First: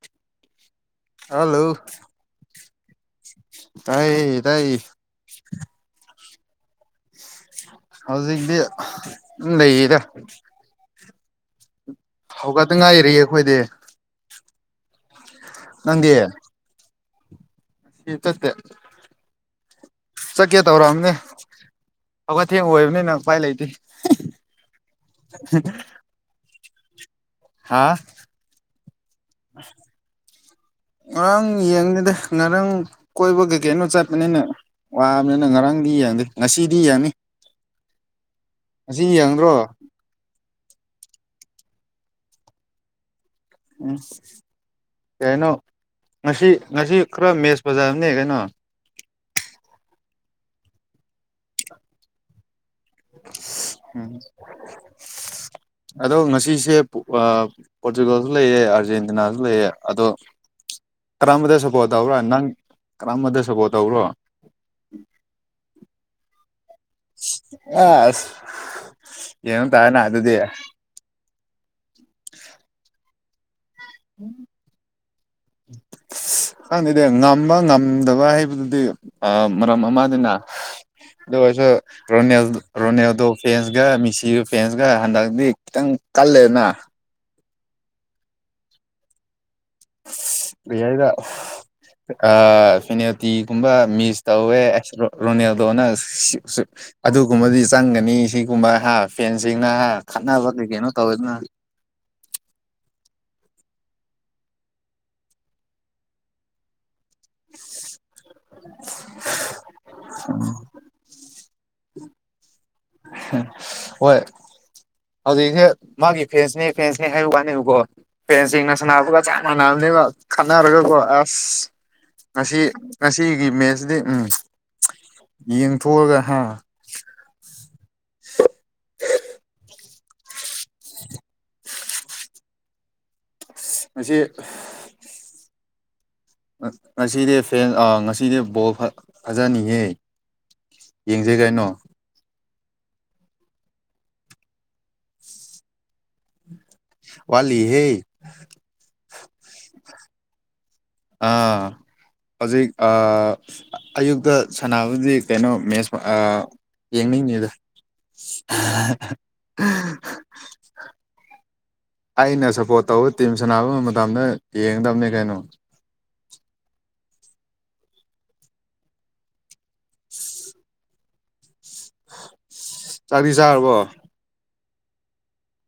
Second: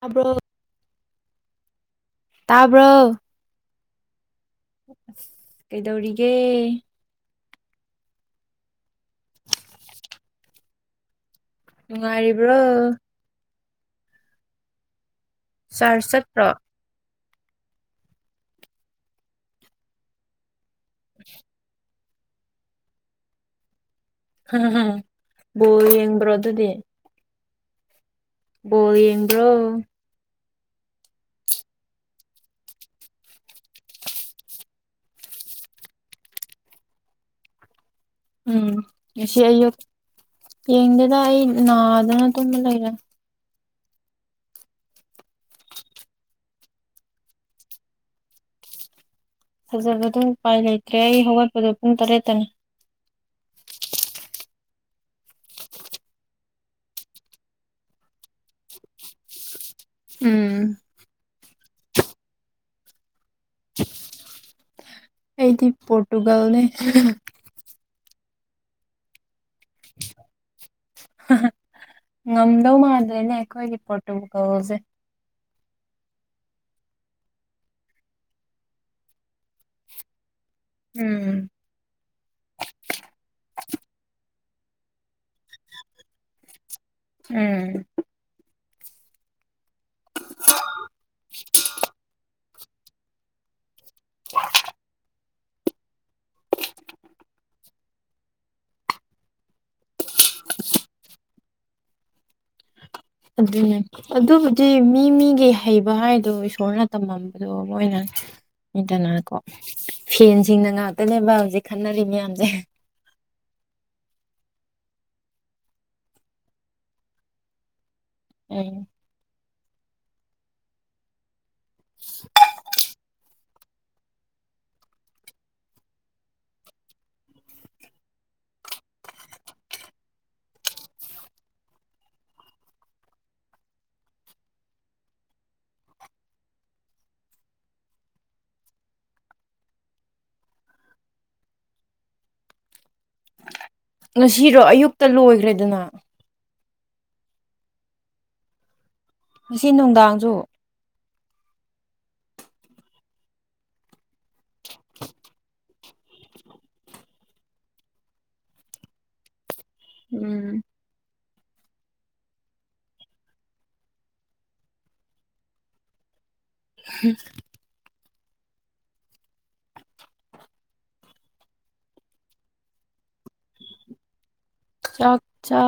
ꯇꯥꯕ꯭ꯔꯣ ꯍꯜꯂꯣ ꯇꯥꯕ꯭ꯔꯣ ꯇꯥꯏꯌꯦ ꯇꯥꯏ ꯀꯦ ꯍꯧꯖꯤꯛꯗꯤ ꯁꯨꯝ ꯂꯩꯌꯦꯗ ꯅꯨꯡꯉꯥꯏꯔꯤꯕ꯭ꯔꯣ ꯍꯧꯒꯠꯇ ꯉꯥꯏꯔꯤ ꯑꯩꯈꯣꯏꯗꯤ ꯆꯥꯔ ꯅꯪꯗꯤ ꯆꯠꯄ꯭ꯔꯣ ꯆꯠꯇꯦ ꯆꯠꯀꯦ ꯇꯧꯔꯝꯃꯅꯤ ꯍꯧꯒꯠꯊꯦꯡ ꯑꯣꯏꯕꯅꯤꯅ ꯎꯄꯥꯏ ꯂꯩꯇꯦ ꯍ ꯍ ꯕꯣꯜ ꯌꯦꯡꯕ꯭ꯔꯣ ꯑꯗꯨꯗꯤ ꯍꯥꯥ ꯕꯣꯜ ꯌꯦꯡꯕ꯭ꯔꯣ ꯉꯔꯥꯡ ꯌꯦꯡꯗꯦꯗ ꯉꯔꯥꯡ ꯀꯣꯏꯕ ꯀꯩꯀꯩꯅꯣ ꯆꯠꯄꯅꯤꯅ ꯋꯥꯕꯅꯤꯅ ꯉꯔꯥꯡꯗꯤ ꯌꯦꯡꯗꯦ ꯉꯁꯤꯗꯤ ꯌꯥꯡꯅꯤ ꯎꯝ ꯉꯁꯤ ꯑꯌꯨꯛ ꯌꯦꯡꯗꯦꯗ ꯑꯩ ꯅꯥꯗꯅ ꯇꯨꯝꯃ ꯂꯩꯔꯦ ꯑꯁ ꯀꯩꯅꯣ ꯉꯁꯤ ꯉꯁꯤ ꯈꯔ ꯃꯦꯁ ꯐꯖꯕꯅꯦ ꯀꯩꯅꯣ ꯐꯖꯕꯗꯨ ꯎꯄꯥꯏ ꯂꯩꯇ꯭ꯔꯦ ꯑꯩ ꯍꯧꯒꯠꯄꯗ ꯄꯨꯡ ꯇꯔꯦꯠꯇꯅꯤ ꯎꯝ ꯑꯗꯣ ꯉꯁꯤꯁꯦ ꯄꯣꯔꯇꯨꯒꯜꯁꯨ ꯂꯩꯑꯦ ꯑꯥꯔꯖꯦꯟꯇꯤꯅꯥꯁꯨ ꯂꯩꯌꯦ ꯑꯗꯣ ꯎꯝ ꯀꯔꯝꯕꯗ ꯁꯞꯄꯣꯔꯠ ꯇꯧꯕꯔꯣ ꯅꯪ ꯀꯔꯝꯕꯗ ꯁꯞꯄꯣꯔꯠ ꯇꯧꯕ꯭ꯔꯣ ꯑꯩꯗꯤ ꯄꯣꯔꯇꯨꯒꯜꯅꯦ ꯑꯁ ꯌꯦꯡꯉ ꯇꯥꯏꯅ ꯑꯗꯨꯗꯤ ꯉꯝꯗꯧ ꯃꯥꯥꯟꯗ꯭ꯔꯦꯅꯦ ꯑꯩꯈꯣꯏꯒꯤ ꯄꯣꯔꯇꯨꯒꯜꯁꯦ [inaudible] ꯈꯪꯗꯦꯗ ꯉꯝꯕ ꯉꯝꯗꯕ ꯍꯥꯏꯕꯗꯨꯗꯤ ꯃꯔꯝ ꯑꯃꯅꯤꯅ ꯎꯝ ꯑꯗꯨ ꯑꯣꯏꯁꯨ ꯔꯣꯅꯦꯜ ꯔꯣꯅꯦꯜꯗꯣ ꯐꯦꯟꯁꯒ ꯃꯤꯁꯤꯒ ꯐꯦꯟꯁꯀ ꯍꯟꯗꯛꯇꯤ ꯈꯤꯇꯪ ꯀꯜꯂꯦꯅ ꯐꯦꯜ ꯀꯔꯤ ꯍꯥꯏꯁꯤꯔ ꯑꯥ ꯐꯦꯅꯦꯜꯇꯤ ꯒꯨꯝꯕ ꯃꯤꯁ ꯇꯧꯋꯦ ꯑꯩꯁꯨ ꯔꯣꯅꯦꯜꯗꯣꯅ ꯁꯤ ꯁꯤ ꯑꯗꯨꯒꯨꯝꯕꯗꯤ ꯆꯪꯒꯅꯤ ꯁꯤꯒꯨꯝꯕ ꯍꯥ ꯐꯦꯟꯁꯤꯡꯅ ꯍꯥ ꯈꯠꯅꯔꯗꯒꯤ ꯀꯔꯤꯀꯩꯅꯣ ꯇꯧꯋꯦꯗꯅ ꯑꯗꯨꯅꯦ ꯑꯗꯨꯕꯨꯗꯤ ꯃꯤ ꯃꯤꯒꯤ ꯍꯩꯕ ꯍꯥꯏꯗꯣ ꯏꯁꯣꯔꯅ ꯇꯝꯃꯝꯕꯗꯣ ꯃꯣꯏꯅ ꯏꯗꯅꯀꯣ ꯐꯦꯟꯁꯤꯡꯅ ꯉꯥꯛꯇꯅꯦꯕ ꯍꯧꯖꯤꯛ ꯈꯟꯅꯔꯤ ꯃꯌꯥꯝꯁꯦ ꯍꯣꯏ ꯍꯧꯖꯤꯛꯁꯦ ꯃꯥꯒꯤ ꯐꯦꯟꯁꯅꯦ ꯐꯦꯟꯁꯅꯦ ꯍꯥꯏꯕ ꯋꯥꯅꯦꯕꯀꯣ ꯐꯦꯟꯁꯤꯡꯅ ꯎꯝ ꯁꯥꯟꯅꯕꯒ ꯆꯞ ꯃꯥꯟꯅꯕꯅꯦꯕ ꯈꯟꯅꯔꯒꯀꯣ ꯑꯁ ꯉꯁꯤ ꯉꯁꯤ ꯁꯤꯒꯤ ꯃꯦꯠꯁꯇ ꯎꯝ ꯌꯦꯡꯊꯣꯛꯑꯒ ꯍꯥ ꯉꯁꯤ ꯉꯁꯤꯗꯤ ꯐꯦꯟ ꯉꯁꯤꯗꯤ ꯕꯣꯜ ꯐꯖꯅꯤꯌꯦ ꯌꯦꯡꯖꯦ ꯀꯩꯅꯣ ꯉꯁꯤꯔꯣ ꯑꯌꯨꯛꯇ ꯂꯣꯏꯒ꯭ꯔꯦꯗꯅ ꯋꯥꯠꯂꯤ ꯍꯦ ꯉꯁꯤ ꯅꯨꯡꯗꯥꯡꯁꯨ ꯑꯥ ꯍꯧꯖꯤꯛ ꯑꯥ ꯑꯌꯨꯛ ꯇ ꯁꯥꯟꯅꯕꯗꯤ ꯀꯩꯅꯣ ꯃꯦꯠꯁ ꯑꯥ ꯌꯦꯡꯅꯤꯡꯉꯤꯗ ꯍꯥ ꯍꯥ ꯎꯝ ꯑꯩꯅ ꯁꯞꯄꯣꯔꯠ ꯇꯧꯕ ꯇꯤꯝ ꯁꯥꯟꯅꯕ ꯃꯇꯝꯗ ꯌꯦꯡꯒꯗꯕꯅꯦ ꯀꯩꯅꯣ ꯍꯨꯝ [inaudible] ꯆꯥꯛꯇꯤ ꯆꯥꯔꯕꯣ ꯆꯥꯛ ꯆꯥ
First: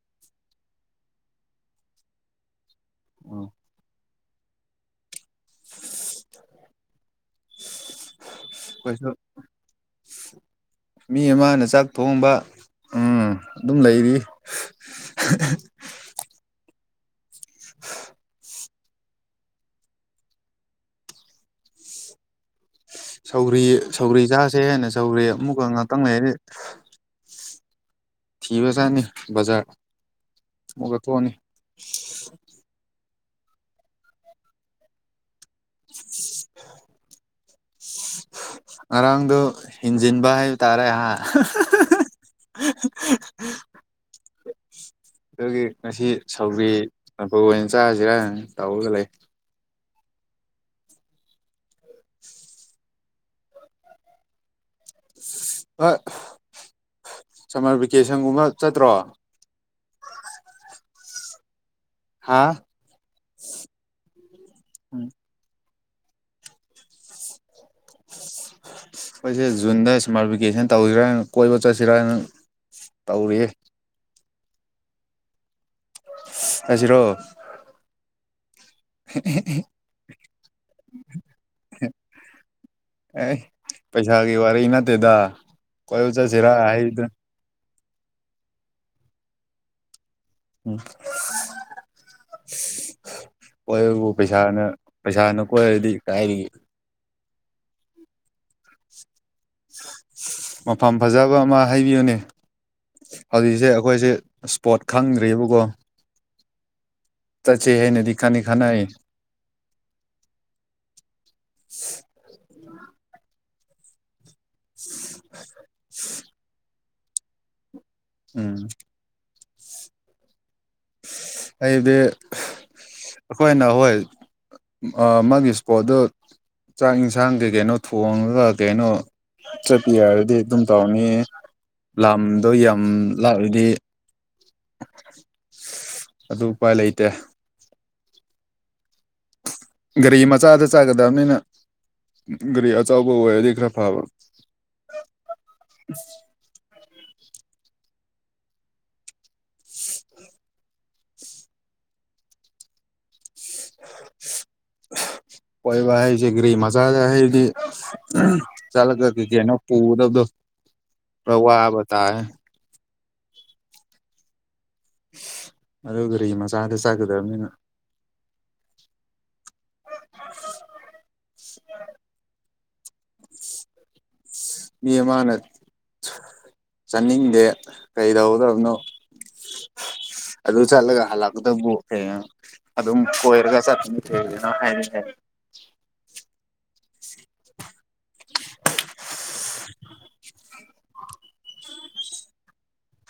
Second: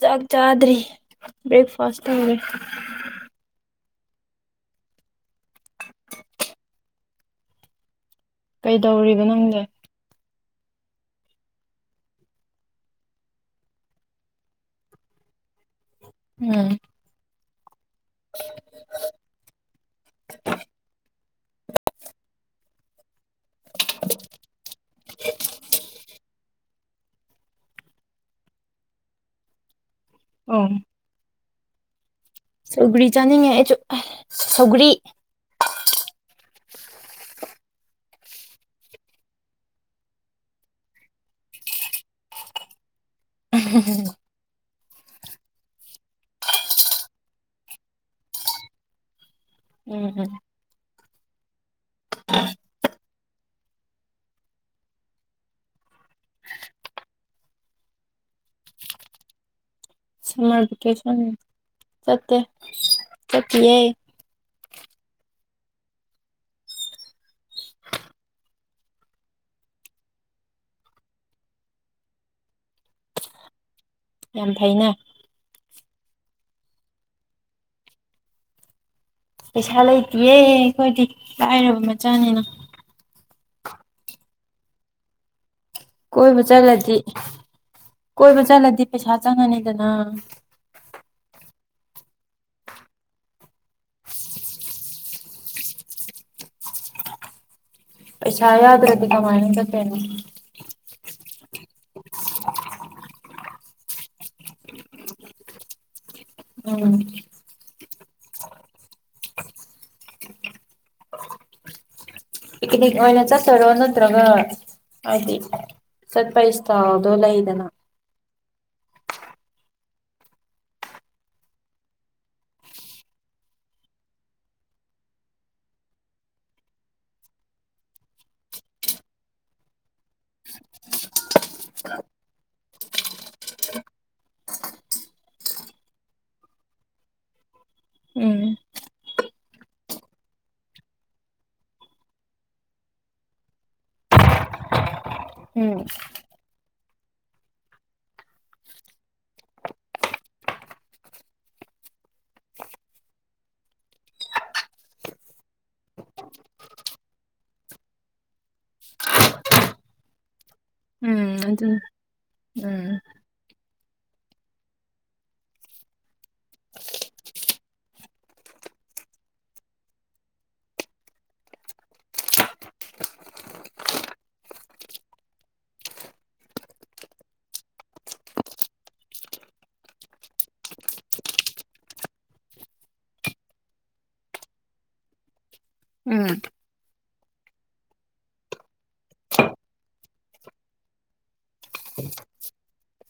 ꯆꯥꯛ ꯆꯥꯗ꯭ꯔꯤ ꯕ꯭ꯔꯦꯛꯐꯥꯁ ꯇꯧꯔꯦ ꯎꯝ ꯑꯩꯈꯣꯏꯁꯨ ꯀꯩꯗꯧꯔꯤꯕ ꯅꯪꯗꯤ ꯃꯤ ꯑꯃꯅ ꯆꯥꯛ ꯊꯣꯡꯕ ꯎꯝ ꯑꯗꯨꯝ ꯂꯩꯔꯤꯌꯦ ꯎꯝ ꯁꯧꯒꯔꯤ ꯁꯧꯒꯔꯤ ꯆꯥꯁꯦ ꯍꯦꯟꯅ ꯁꯧꯒ꯭ꯔꯤ ꯑꯃꯨꯛꯀ ꯉꯥꯛꯇꯪ ꯂꯩ ꯊꯤꯕ ꯆꯥꯠꯅꯤ ꯕꯖꯥꯔ ꯑꯣ ꯑꯃꯨꯛꯀ ꯊꯣꯛꯑꯅꯤ ꯁꯧꯒ꯭ꯔꯤ ꯆꯥꯅꯤꯡꯉꯦ ꯑꯩꯁꯨ ꯁꯧꯒꯔꯤ [inaudible] ꯉꯔꯥꯡꯗꯣ ꯍꯦꯟꯖꯤꯟꯕ ꯍꯥꯏꯕ ꯇꯥꯔꯦ ꯑꯥ [inaudible] [inaudible] [inaudible] ꯑꯗꯨꯒꯤ ꯉꯁꯤ ꯁꯧꯒꯔꯤ ꯑꯣꯏꯅ ꯆꯥꯁꯤꯔ ꯇꯧꯔꯒ ꯂꯩ ꯎꯝ ꯎꯝ ꯑ ꯁꯝꯃꯔ ꯚꯦꯀꯦꯁꯟꯒꯨꯝꯕ ꯆꯠꯇ꯭ꯔꯣ ꯁꯥꯃ꯭ꯔꯕꯦꯀꯦꯁꯟ ꯍꯥ ꯆꯠꯇꯤꯌꯦ ꯎꯝ ꯑꯩꯈꯣꯏꯁꯦ ꯖꯨꯟꯗ ꯏꯁꯃꯥꯇꯐꯤꯀꯦꯁꯟ ꯇꯧꯁꯤꯔꯥꯅ ꯀꯣꯏꯕ ꯆꯠꯁꯤꯔꯅ ꯇꯧꯔꯤ ꯌꯥꯝ ꯐꯩꯅꯦ ꯆꯠꯁꯤꯔꯣ ꯄꯩꯁꯥ ꯂꯩꯇꯤꯌꯦ ꯑꯩꯈꯣꯏꯗꯤ ꯂꯥꯏꯔꯕ ꯃꯆꯥꯅꯤꯅ ꯑꯦ ꯄꯩꯁꯥꯒꯤ ꯋꯥꯔꯤ ꯅꯠꯇꯦꯗ ꯀꯣꯏꯕ ꯆꯠꯁꯤꯔꯥ ꯆꯠꯂꯗꯤ ꯍꯥꯏꯗꯅ ꯀꯣꯏꯕ ꯆꯠꯂꯗꯤ ꯄꯩꯁꯥ ꯆꯪꯉꯅꯤꯗꯅ ꯎꯝ ꯀꯣꯏꯕꯨ ꯄꯩꯁꯥꯅ ꯄꯩꯁꯥꯅ ꯀꯣꯏꯔꯗꯤ ꯀꯥꯏꯗꯒꯤ ꯄꯩꯁꯥ ꯌꯥꯎꯗ꯭ꯔꯦꯗꯤ ꯃꯐꯝ ꯐꯖꯕ ꯑꯃ ꯍꯥꯏꯕꯤꯌꯨꯅꯦ ꯍꯧꯖꯤꯛ ꯁꯦ ꯑꯩꯈꯣꯏꯁꯦ ꯏꯁꯄꯣꯠ ꯈꯪꯗ꯭ꯦꯕꯀꯣ ꯎꯝ ꯆꯠꯁꯦ ꯍꯥꯏꯅꯗꯤ ꯀꯟꯗꯤ ꯈꯟꯅꯔꯤ ꯄꯤꯛꯅꯤꯛ ꯑꯣꯏꯅ ꯆꯠꯇꯣꯏꯔ ꯅꯠꯇ꯭ꯔꯒ ꯍꯥꯏꯗꯤ ꯁꯠꯄꯁ ꯂꯩꯗꯅ ꯎꯝ ꯑꯩꯗꯤ ꯑꯩꯈꯣꯏꯅ ꯍꯣꯏ ꯃꯥꯒꯤ ꯏꯁꯄꯣꯠꯇꯣ ꯆꯥꯛ ꯌꯦꯟꯁꯥꯡ ꯀꯩ ꯀꯩꯅꯣ ꯊꯣꯡꯉꯒ ꯀꯩꯅꯣ ꯆꯠꯄꯤ ꯍꯥꯏꯔꯗꯤ ꯑꯗꯨꯝ ꯇꯧꯔꯅꯤ ꯂꯝꯗꯣ ꯌꯥꯝ ꯂꯥꯛꯑꯗꯤ ꯑꯗꯨ ꯎꯄꯥꯏ ꯂꯩꯇꯦ ꯎꯝ ꯒꯥꯔꯤ ꯃꯆꯥꯗ ꯆꯥꯒꯗꯕꯅꯤꯅ ꯒꯥꯌꯤ ꯑꯆꯧꯕ ꯑꯣꯏꯗꯤ ꯈꯔ ꯐꯥꯕ ꯎꯝ [inaudible] ꯀꯣꯏꯕ ꯍꯥꯏꯁꯦ ꯒꯔꯤ ꯃꯆꯥꯗ ꯍꯥꯏꯕꯗꯤ ꯆꯠꯂꯒ ꯀꯩꯀꯩꯅꯣ ꯄꯨꯒꯗꯕꯗꯣ ꯎꯝ ꯑꯗꯨꯅ ꯋꯥꯕ ꯇꯔꯦ ꯑꯗꯨ ꯀꯔꯤ ꯃꯆꯥꯗ ꯆꯥꯛꯀꯗꯕꯅꯤꯅ [inaudible] ꯃꯤ ꯑꯃꯅ ꯆꯠꯅꯤꯡꯗꯦ ꯀꯩ ꯇꯧꯒꯗ꯭ꯔꯕꯅꯣ ꯑꯗꯨ ꯆꯠꯂꯒ ꯍꯥꯂꯛꯄꯗꯕꯨ ꯑꯦ ꯑꯗꯨꯝ ꯀꯣꯏꯔꯒ ꯆꯄꯅ ꯍꯥꯏꯅꯤ ꯍꯥꯏ [unintelligible] ꯎꯝ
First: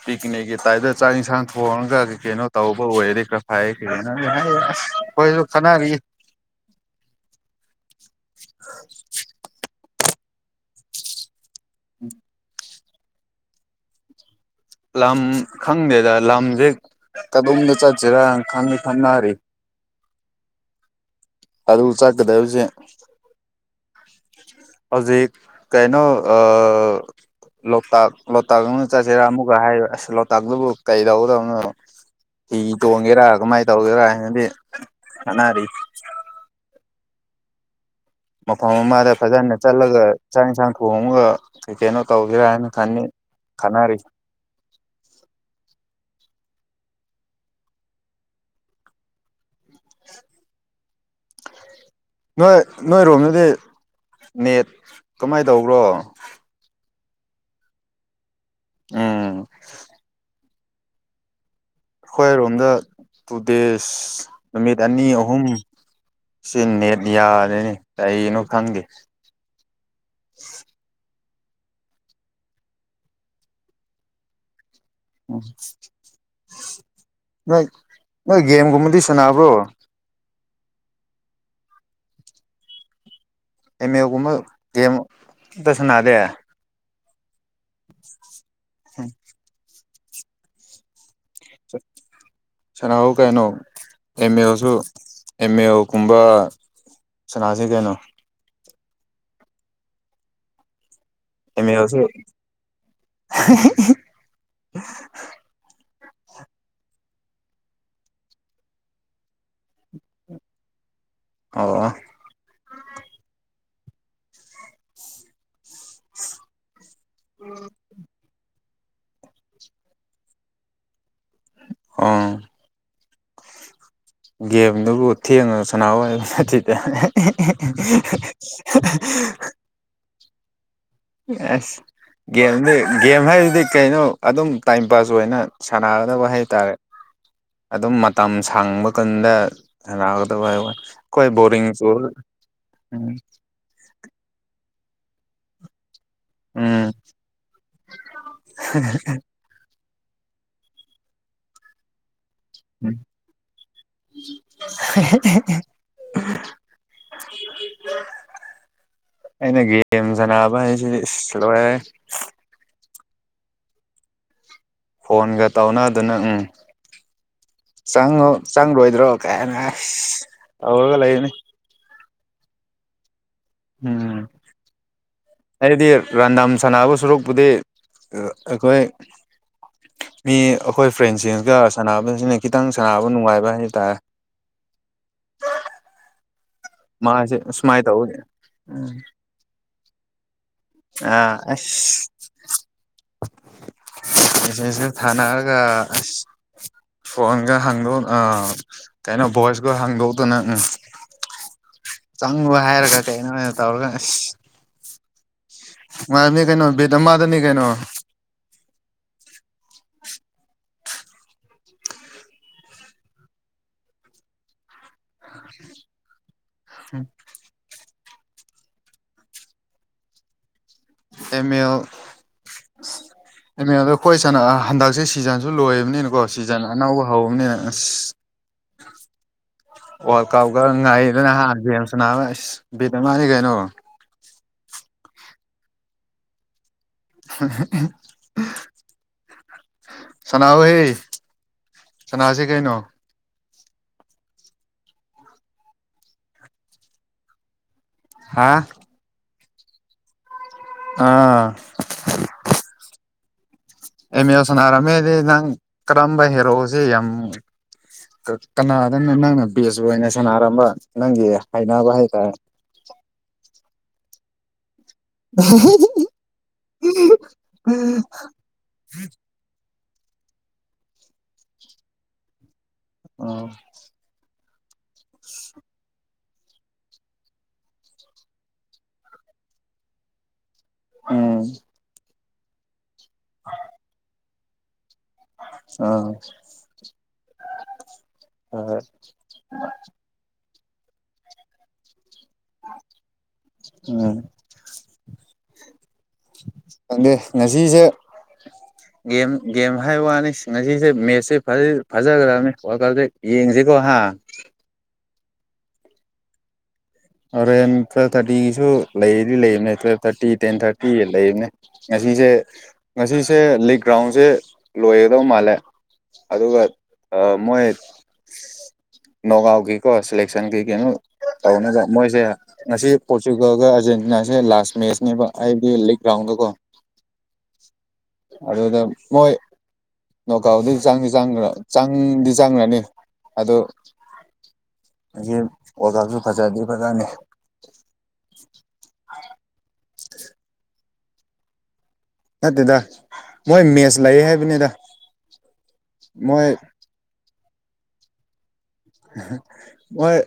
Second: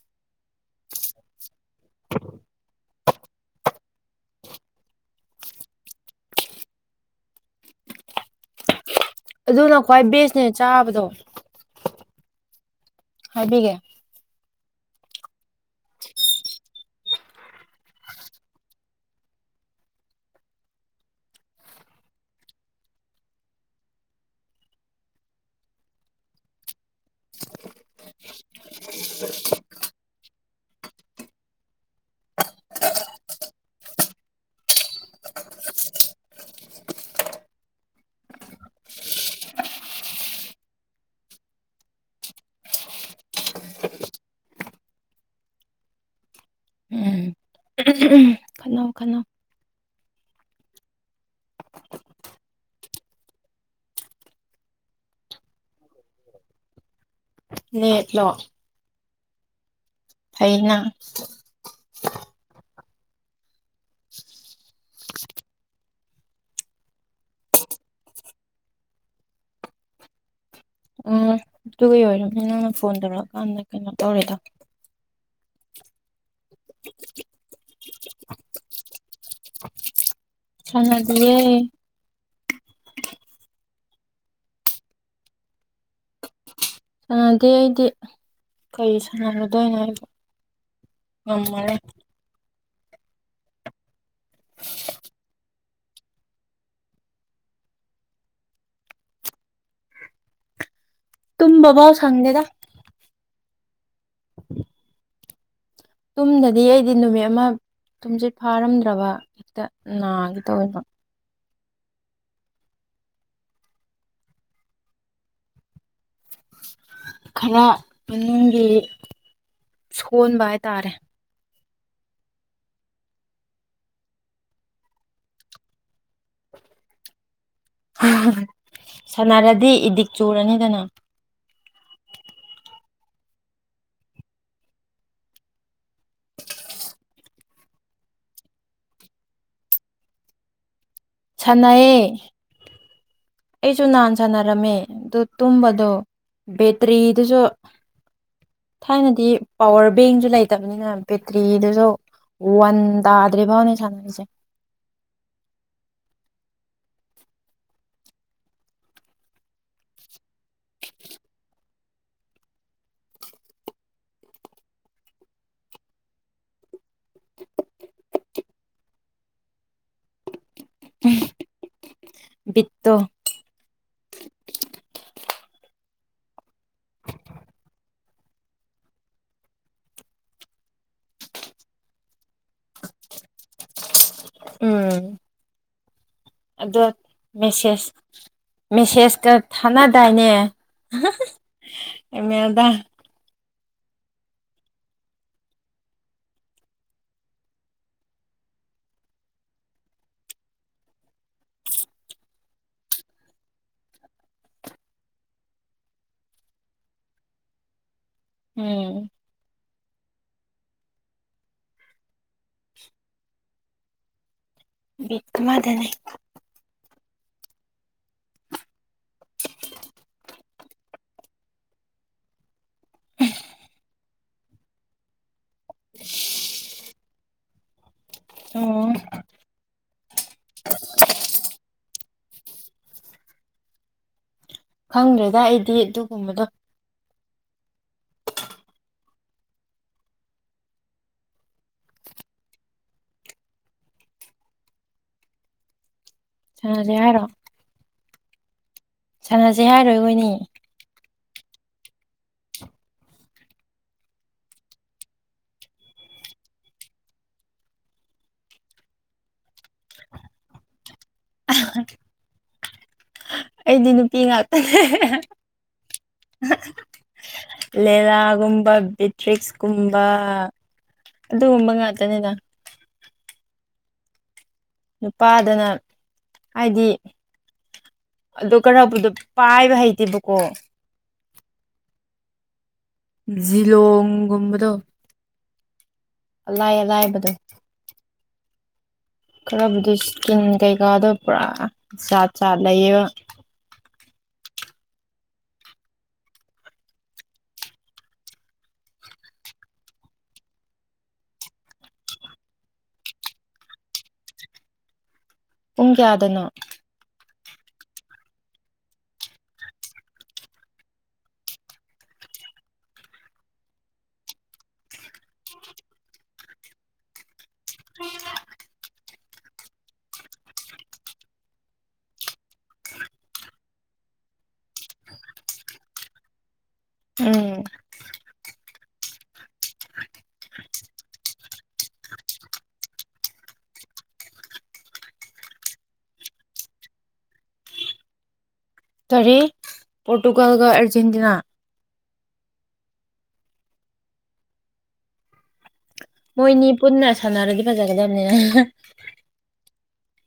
ꯄꯤꯛꯅꯤꯛꯀꯤ ꯇꯥꯏꯞꯇ ꯆꯥꯛ ꯌꯦꯟꯁꯥꯡ ꯊꯣꯡꯉꯒ ꯀꯩꯅꯣ ꯇꯧꯕ ꯑꯣꯏꯔꯗꯤ ꯐꯩ ꯑꯩꯈꯣꯁꯨ ꯈꯟꯅꯥꯔꯤ ꯑꯗꯨꯅ ꯈ꯭ꯋꯥꯏ ꯕꯦꯁꯅꯦ ꯆꯥꯕꯗꯣ ꯎꯝ ꯍꯥꯏꯕꯤꯒꯦ ꯂꯝ ꯈꯪꯗꯦꯗ ꯂꯝꯁꯦ ꯀꯗꯣꯝꯗ ꯆꯠꯁꯤꯔ ꯈꯥꯟꯗꯤ ꯈꯟꯅꯔꯤ ꯑꯗꯨ ꯆꯠꯀꯗꯕꯁꯦ ꯍꯧꯖꯤꯛ ꯀꯩꯅꯣ ꯑ ꯂꯣꯛꯇꯥꯛ ꯂꯣꯛꯇꯥꯛꯅ ꯆꯥꯠꯁꯤꯔꯥ ꯑꯃꯨꯛꯀ ꯍꯥꯏ ꯑꯁ ꯂꯣꯛꯇꯥꯛꯇꯕꯨ ꯀꯩꯗꯧꯗꯧꯅꯣ ꯐꯤ ꯇꯣꯡꯒꯦꯔꯥ ꯀꯃꯥꯏꯅ ꯇꯧꯒꯦꯔꯥ ꯍꯥꯏꯅꯗꯤ ꯁꯥꯟꯅꯔꯤ ꯃꯐꯝ ꯑꯃꯗ ꯐꯖꯅ ꯆꯠꯂꯒ ꯆꯥꯛ ꯌꯦꯟꯁꯥꯡ ꯊꯣꯡꯉꯒ ꯀꯩ ꯀꯩꯅꯣ ꯇꯧꯒꯦꯔꯥ ꯍꯥꯏꯅ ꯈꯟꯅꯤ ꯈꯟꯅꯔꯤ ꯎꯝ ꯈꯟꯅꯧ ꯈꯟꯅꯧ [inaudible] ꯅꯣꯏ ꯅꯣꯏꯔꯣꯝꯗꯗꯤ ꯅꯦꯠ ꯀꯃꯥꯏꯅ ꯇꯧꯕ꯭ꯔꯣ ꯅꯦꯠꯂꯣ ꯎꯝ ꯑꯩꯅ ꯑꯩꯈꯣꯏꯔꯣꯝꯗ ꯇꯨ ꯗꯦꯖ ꯅꯨꯃꯤꯠ ꯑꯅꯤ ꯑꯍꯨꯝ ꯁꯤ ꯅꯦꯠ ꯌꯥꯔꯔꯦ ꯀꯩꯅꯣ ꯈꯪꯗꯦ ꯎꯝ ꯑꯗꯨꯒꯤ ꯑꯣꯏꯔꯃꯤ ꯅꯪꯅ ꯐꯣꯟ ꯇꯧꯔꯛꯑꯀꯥꯟꯗ ꯀꯩꯅꯣ ꯇꯧꯔꯤꯗꯣ [inaudible] ꯅꯣꯏ ꯅꯣꯏ ꯒꯦꯝꯒꯨꯝꯕꯗꯤ ꯁꯥꯟꯅꯕ꯭ꯔꯣ ꯁꯥꯟꯅ ꯗꯤꯌꯦ ꯑꯦꯝ ꯂꯦꯜ ꯒꯨꯝꯕ ꯒꯦꯝ ꯑꯝꯇ ꯁꯥꯟꯅꯗꯦ ꯁꯥꯟꯅꯗꯦ ꯑꯩꯗꯤ ꯀꯔꯤ ꯁꯥꯟꯅꯔꯨꯗꯣꯏꯅꯣ ꯑꯩ [inaudible] ꯁꯥꯟꯅꯍꯧ ꯀꯩꯅꯣ ꯑꯦꯝ ꯑꯦꯜ ꯑꯣꯏꯁꯨ ꯑꯦꯝ ꯑꯦꯜ ꯒꯨꯝꯕ ꯁꯅꯥꯁꯤ ꯀꯩꯅꯣ ꯇꯨꯝ ꯑꯦꯝ ꯕꯥꯕꯣꯛ ꯑꯦꯜꯁꯨ ꯁꯪꯗꯦꯗ [inaudible] ꯇꯨꯝꯗꯗꯤ ꯑꯩꯗꯤ ꯅꯨꯃꯤꯠ ꯑꯃ ꯇꯨꯝꯁꯤꯠ ꯐꯥꯔꯝꯗ꯭ꯔꯕ ꯍꯦꯛꯇ ꯅꯥꯒꯦ ꯇꯧꯏꯕ [inaudible] ꯈꯔ ꯏꯃꯨꯡꯒꯤ ꯁꯣꯟꯕ ꯍꯥꯏꯇꯥꯔꯦ ꯑꯪ ꯒꯦꯝꯗꯨꯕꯨ ꯊꯦꯡꯉꯒ ꯁꯅꯥꯕ ꯅꯠꯇꯗ [unintelligible] ꯆꯣꯔ ꯅꯤꯗꯅ ꯑꯁ ꯒꯦꯝꯗꯤ ꯒꯦꯝ ꯍꯥꯏꯁꯤꯗꯤ ꯀꯩꯅꯣ ꯑꯗꯨꯝ ꯇꯥꯏꯝ ꯄꯥꯁ ꯑꯣꯏꯅ ꯁꯥꯟꯅꯒꯗꯕ ꯍꯥꯏ ꯇꯔꯦ ꯑꯗꯨꯝ ꯃꯇꯝ ꯁꯪꯕ ꯀꯟꯗ ꯁꯟꯅꯒꯗꯕ ꯍꯥꯏꯕ ꯈꯣꯏ ꯕꯣꯔꯤꯡ ꯆꯨ ꯁꯥꯟꯅꯩꯌꯦ ꯎꯝ ꯑꯩꯁꯨ ꯅꯍꯥꯟ ꯁꯥꯟꯅꯔꯝꯃꯦ ꯑꯗꯨ ꯇꯨꯝꯕꯗꯣ ꯎꯝ ꯕꯦꯇ꯭ꯔꯤꯗꯨꯁꯨ ꯊꯥꯏꯅꯗꯤ ꯄꯋꯥꯔ ꯕꯦꯡꯁꯨ ꯂꯩꯇꯕꯅꯤꯅ ꯕꯦꯇ꯭ꯔꯤꯗꯨꯁꯨ ꯋꯥꯟ ꯇꯥꯗ꯭ꯔꯔꯤ ꯐꯥꯎꯅꯦ ꯁꯥꯟꯅꯁꯦ [inaudible] ꯑꯩꯅ ꯒꯦꯝ ꯁꯥꯟꯅꯕ ꯍꯥꯏꯁꯤꯗꯤ ꯂꯣꯏꯔꯦ ꯐꯣꯟꯒ ꯇꯧꯅꯗꯅ ꯎꯝ ꯆꯪꯉꯣ ꯆꯪꯔꯣꯏꯗ꯭ꯔꯣ ꯀꯥꯏꯅ ꯇꯧꯔꯒ ꯂꯩꯅꯤ ꯕꯤꯠꯇꯣ ꯎꯝ ꯑꯩꯗꯤ ꯔꯥꯟꯗꯥꯝ ꯁꯅꯕ ꯁꯨꯔꯛꯄꯨꯗꯤ ꯑꯩꯈꯣꯏ ꯃꯤ ꯑꯩꯈꯣꯏ ꯐ꯭ꯔꯦꯟꯁꯤꯡꯒ ꯁꯥꯟꯅꯕꯁꯤꯅ ꯈꯤꯇꯪ ꯁꯥꯟꯅꯕ ꯅꯨꯡꯉꯥꯏꯕ ꯍꯥꯏ ꯇꯥꯔꯦ ꯎꯝ ꯑꯗꯣ ꯃꯥꯁꯦ ꯁꯨꯃꯥꯏꯅ ꯃꯦꯁꯦꯖ ꯇꯧꯋꯤ ꯎꯝ ꯃꯦꯁꯦꯖꯀ ꯊꯥꯅꯗꯥꯏꯅꯦ ꯑꯥ ꯑꯁ ꯑꯦꯝ ꯑꯦꯜꯗ ꯃꯦꯁꯦꯁ ꯊꯅꯒ ꯐꯣꯟꯒ ꯍꯥꯡꯗꯧ ꯑ ꯀꯩꯅꯩꯅꯣ ꯚꯣꯏꯁꯒ ꯍꯥꯡꯗꯣꯛꯗꯅ ꯎꯝ ꯆꯪꯉꯨ ꯍꯥꯏꯔꯒ ꯀꯩꯅꯣ ꯑꯣꯏꯅ ꯇꯧꯔꯒ ꯃꯥꯅꯤ ꯀꯩꯅꯣ ꯕꯗꯃꯗꯅꯤ ꯀꯩꯅꯣ ꯎꯝ ꯕꯤꯠ ꯑꯃꯗꯅꯦ ꯑꯦꯝ ꯑꯦꯜ ꯑꯦꯝ ꯑꯦꯜꯗ ꯑꯩꯈꯣꯏ ꯁꯅ ꯍꯟꯗꯛꯁꯦ ꯁꯤꯖꯟꯁ ꯁꯨ ꯂꯣꯏꯕꯅꯤꯅꯀꯣ ꯁꯤꯖꯟ ꯑꯅꯧꯕ ꯍꯧꯕꯅꯤꯅ ꯑꯁ ꯑꯣ ꯋꯥꯔꯜ ꯀꯞꯀ ꯉꯥꯏꯗꯅ ꯅꯍꯥꯟ ꯒꯦꯝ ꯁꯥꯟꯅꯕ ꯕꯤꯠ ꯕꯤꯠ ꯃꯥꯅꯤ ꯀꯩꯅꯣ ꯈꯪꯗ꯭ꯔꯦꯗ ꯑꯩꯗꯤ ꯑꯗꯨꯒꯨꯝꯕꯗꯣ [inaudible] ꯁꯅꯥꯎꯍꯦ ꯁꯅꯥꯁꯦ ꯀꯩꯅꯣ ꯌꯥꯔꯦ ꯍꯥꯏꯔꯣ ꯍꯥ ꯁꯥꯟꯅꯁꯦ ꯍꯥꯏꯔꯣꯏꯈꯣꯏꯅꯤ ꯑꯥ ꯑꯦꯝ ꯑꯦꯜ ꯁꯥꯟꯅꯔꯗꯤ ꯅꯪ ꯀꯔꯝꯕ ꯍꯦꯔꯣꯁꯦ ꯌꯥꯝ ꯀꯅꯥꯗꯅ ꯅꯪꯅ ꯕꯦꯖꯑꯣꯏꯅ ꯁꯅꯔꯝꯕ ꯅꯪꯒꯤ ꯍꯩꯅꯥꯕ ꯍꯥꯏꯇꯥ ꯑꯩꯗꯤ ꯅꯨꯄꯤ ꯉꯥꯛꯇꯅꯦ ꯂꯦꯂꯥꯒꯨꯝꯕ ꯕꯤꯇ꯭ꯔꯤꯛꯁ ꯨꯒꯨꯝꯕ ꯑꯗꯨꯒꯨꯝꯕ ꯉꯥꯛꯇꯅꯤꯅ ꯑꯣ ꯅꯨꯄꯥꯗꯅ ꯍꯥꯏꯗꯤ ꯑ ꯈꯔꯕꯨꯗꯣ ꯄꯥꯏꯕ ꯍꯩꯇꯦꯕꯀꯣ ꯎꯝ ꯖꯤꯂꯣꯡꯒꯨꯝꯕꯗꯣ ꯑꯥ ꯑꯔꯥꯏ ꯑꯔꯥꯏꯕꯗꯣ [inaudible] ꯈꯔꯕꯨꯗꯤ ꯁꯀꯤꯝ ꯀꯩꯀꯥꯗꯣ ꯄꯨꯔꯥ ꯆꯥꯠꯂꯩꯌꯦꯕ ꯎꯝ ꯈꯪꯗꯦ ꯉꯥꯁꯤꯁꯦ ꯒꯦꯝ ꯒꯦꯝ ꯍꯥꯏꯕ ꯋꯥꯅꯤ ꯉꯁꯤꯁꯦ ꯃꯦꯠꯁꯁꯦ ꯐꯖꯈ꯭ꯔꯕꯅꯤ ꯋꯥꯜ ꯀꯞ ꯌꯦꯡꯁꯤ ꯁꯤꯗꯤꯀꯣ ꯍ ꯄꯨꯡ ꯀꯥꯌꯗꯅꯣ ꯍꯣꯔꯦꯟ ꯇꯨꯋꯦꯜꯞ ꯊꯥꯔꯇꯤꯒꯤꯁꯨ ꯂꯩꯗꯤ ꯂꯩꯕꯅꯦ ꯇꯨꯋꯦꯜꯞ ꯊꯥꯔꯇꯤ ꯇꯦꯟ ꯊꯥꯔꯇꯤ ꯂꯩꯕꯅꯦ ꯉꯁꯤ ꯑꯩꯁꯦ ꯉꯁꯤꯁꯦ ꯂꯤꯛ ꯒ꯭ꯔꯥꯎꯟꯁꯦ ꯂꯣꯏꯒꯗꯧ ꯃꯥꯜꯂꯦ ꯑꯗꯨꯒ ꯃꯣꯍꯤꯠ ꯅꯣꯕꯥꯞꯀꯤꯀꯣ ꯁꯂꯦꯛꯁꯟ ꯒꯤ ꯀꯩꯇꯧꯅ ꯃꯣꯏꯁꯦ ꯉꯁꯤ ꯄꯣꯔꯆꯨꯒꯜꯒ ꯑꯥꯔꯖꯦꯟꯇꯤꯅꯥꯁꯦ ꯂꯥꯁ ꯃꯦꯠꯁꯅꯦꯕ ꯑꯩꯗꯤ ꯂꯤꯛ ꯔꯒ꯭ꯔꯥꯎꯟꯗꯀꯣ ꯎꯝ ꯑꯗꯨꯗ ꯃꯣꯏ ꯅꯣꯒꯥꯎꯗꯤ ꯆꯪꯗꯤ ꯆꯪꯈ꯭ꯔ ꯆꯥꯡꯗꯤ ꯆꯪꯈ꯭ꯔꯅꯤ ꯑꯗꯨ ꯑꯁꯦ ꯑꯣꯖꯥꯁꯨ ꯐꯖꯗꯤ ꯐꯖꯅꯤ ꯀꯔꯤ ꯄꯣꯔꯇꯨꯒꯥꯜꯒ ꯑꯥꯔꯖꯦꯟꯇꯤꯅꯥ ꯅꯠꯇꯦꯗ ꯃꯣꯏ ꯃꯦꯠꯁ ꯂꯩꯌꯦ ꯍꯥꯏꯕꯅꯤꯗ ꯃꯣꯏ ꯃꯣꯏꯅꯤ ꯄꯨꯟꯅ ꯁꯥꯟꯅꯔꯗꯤ ꯐꯖꯒꯗꯝꯅꯦꯅ ꯃꯣꯏ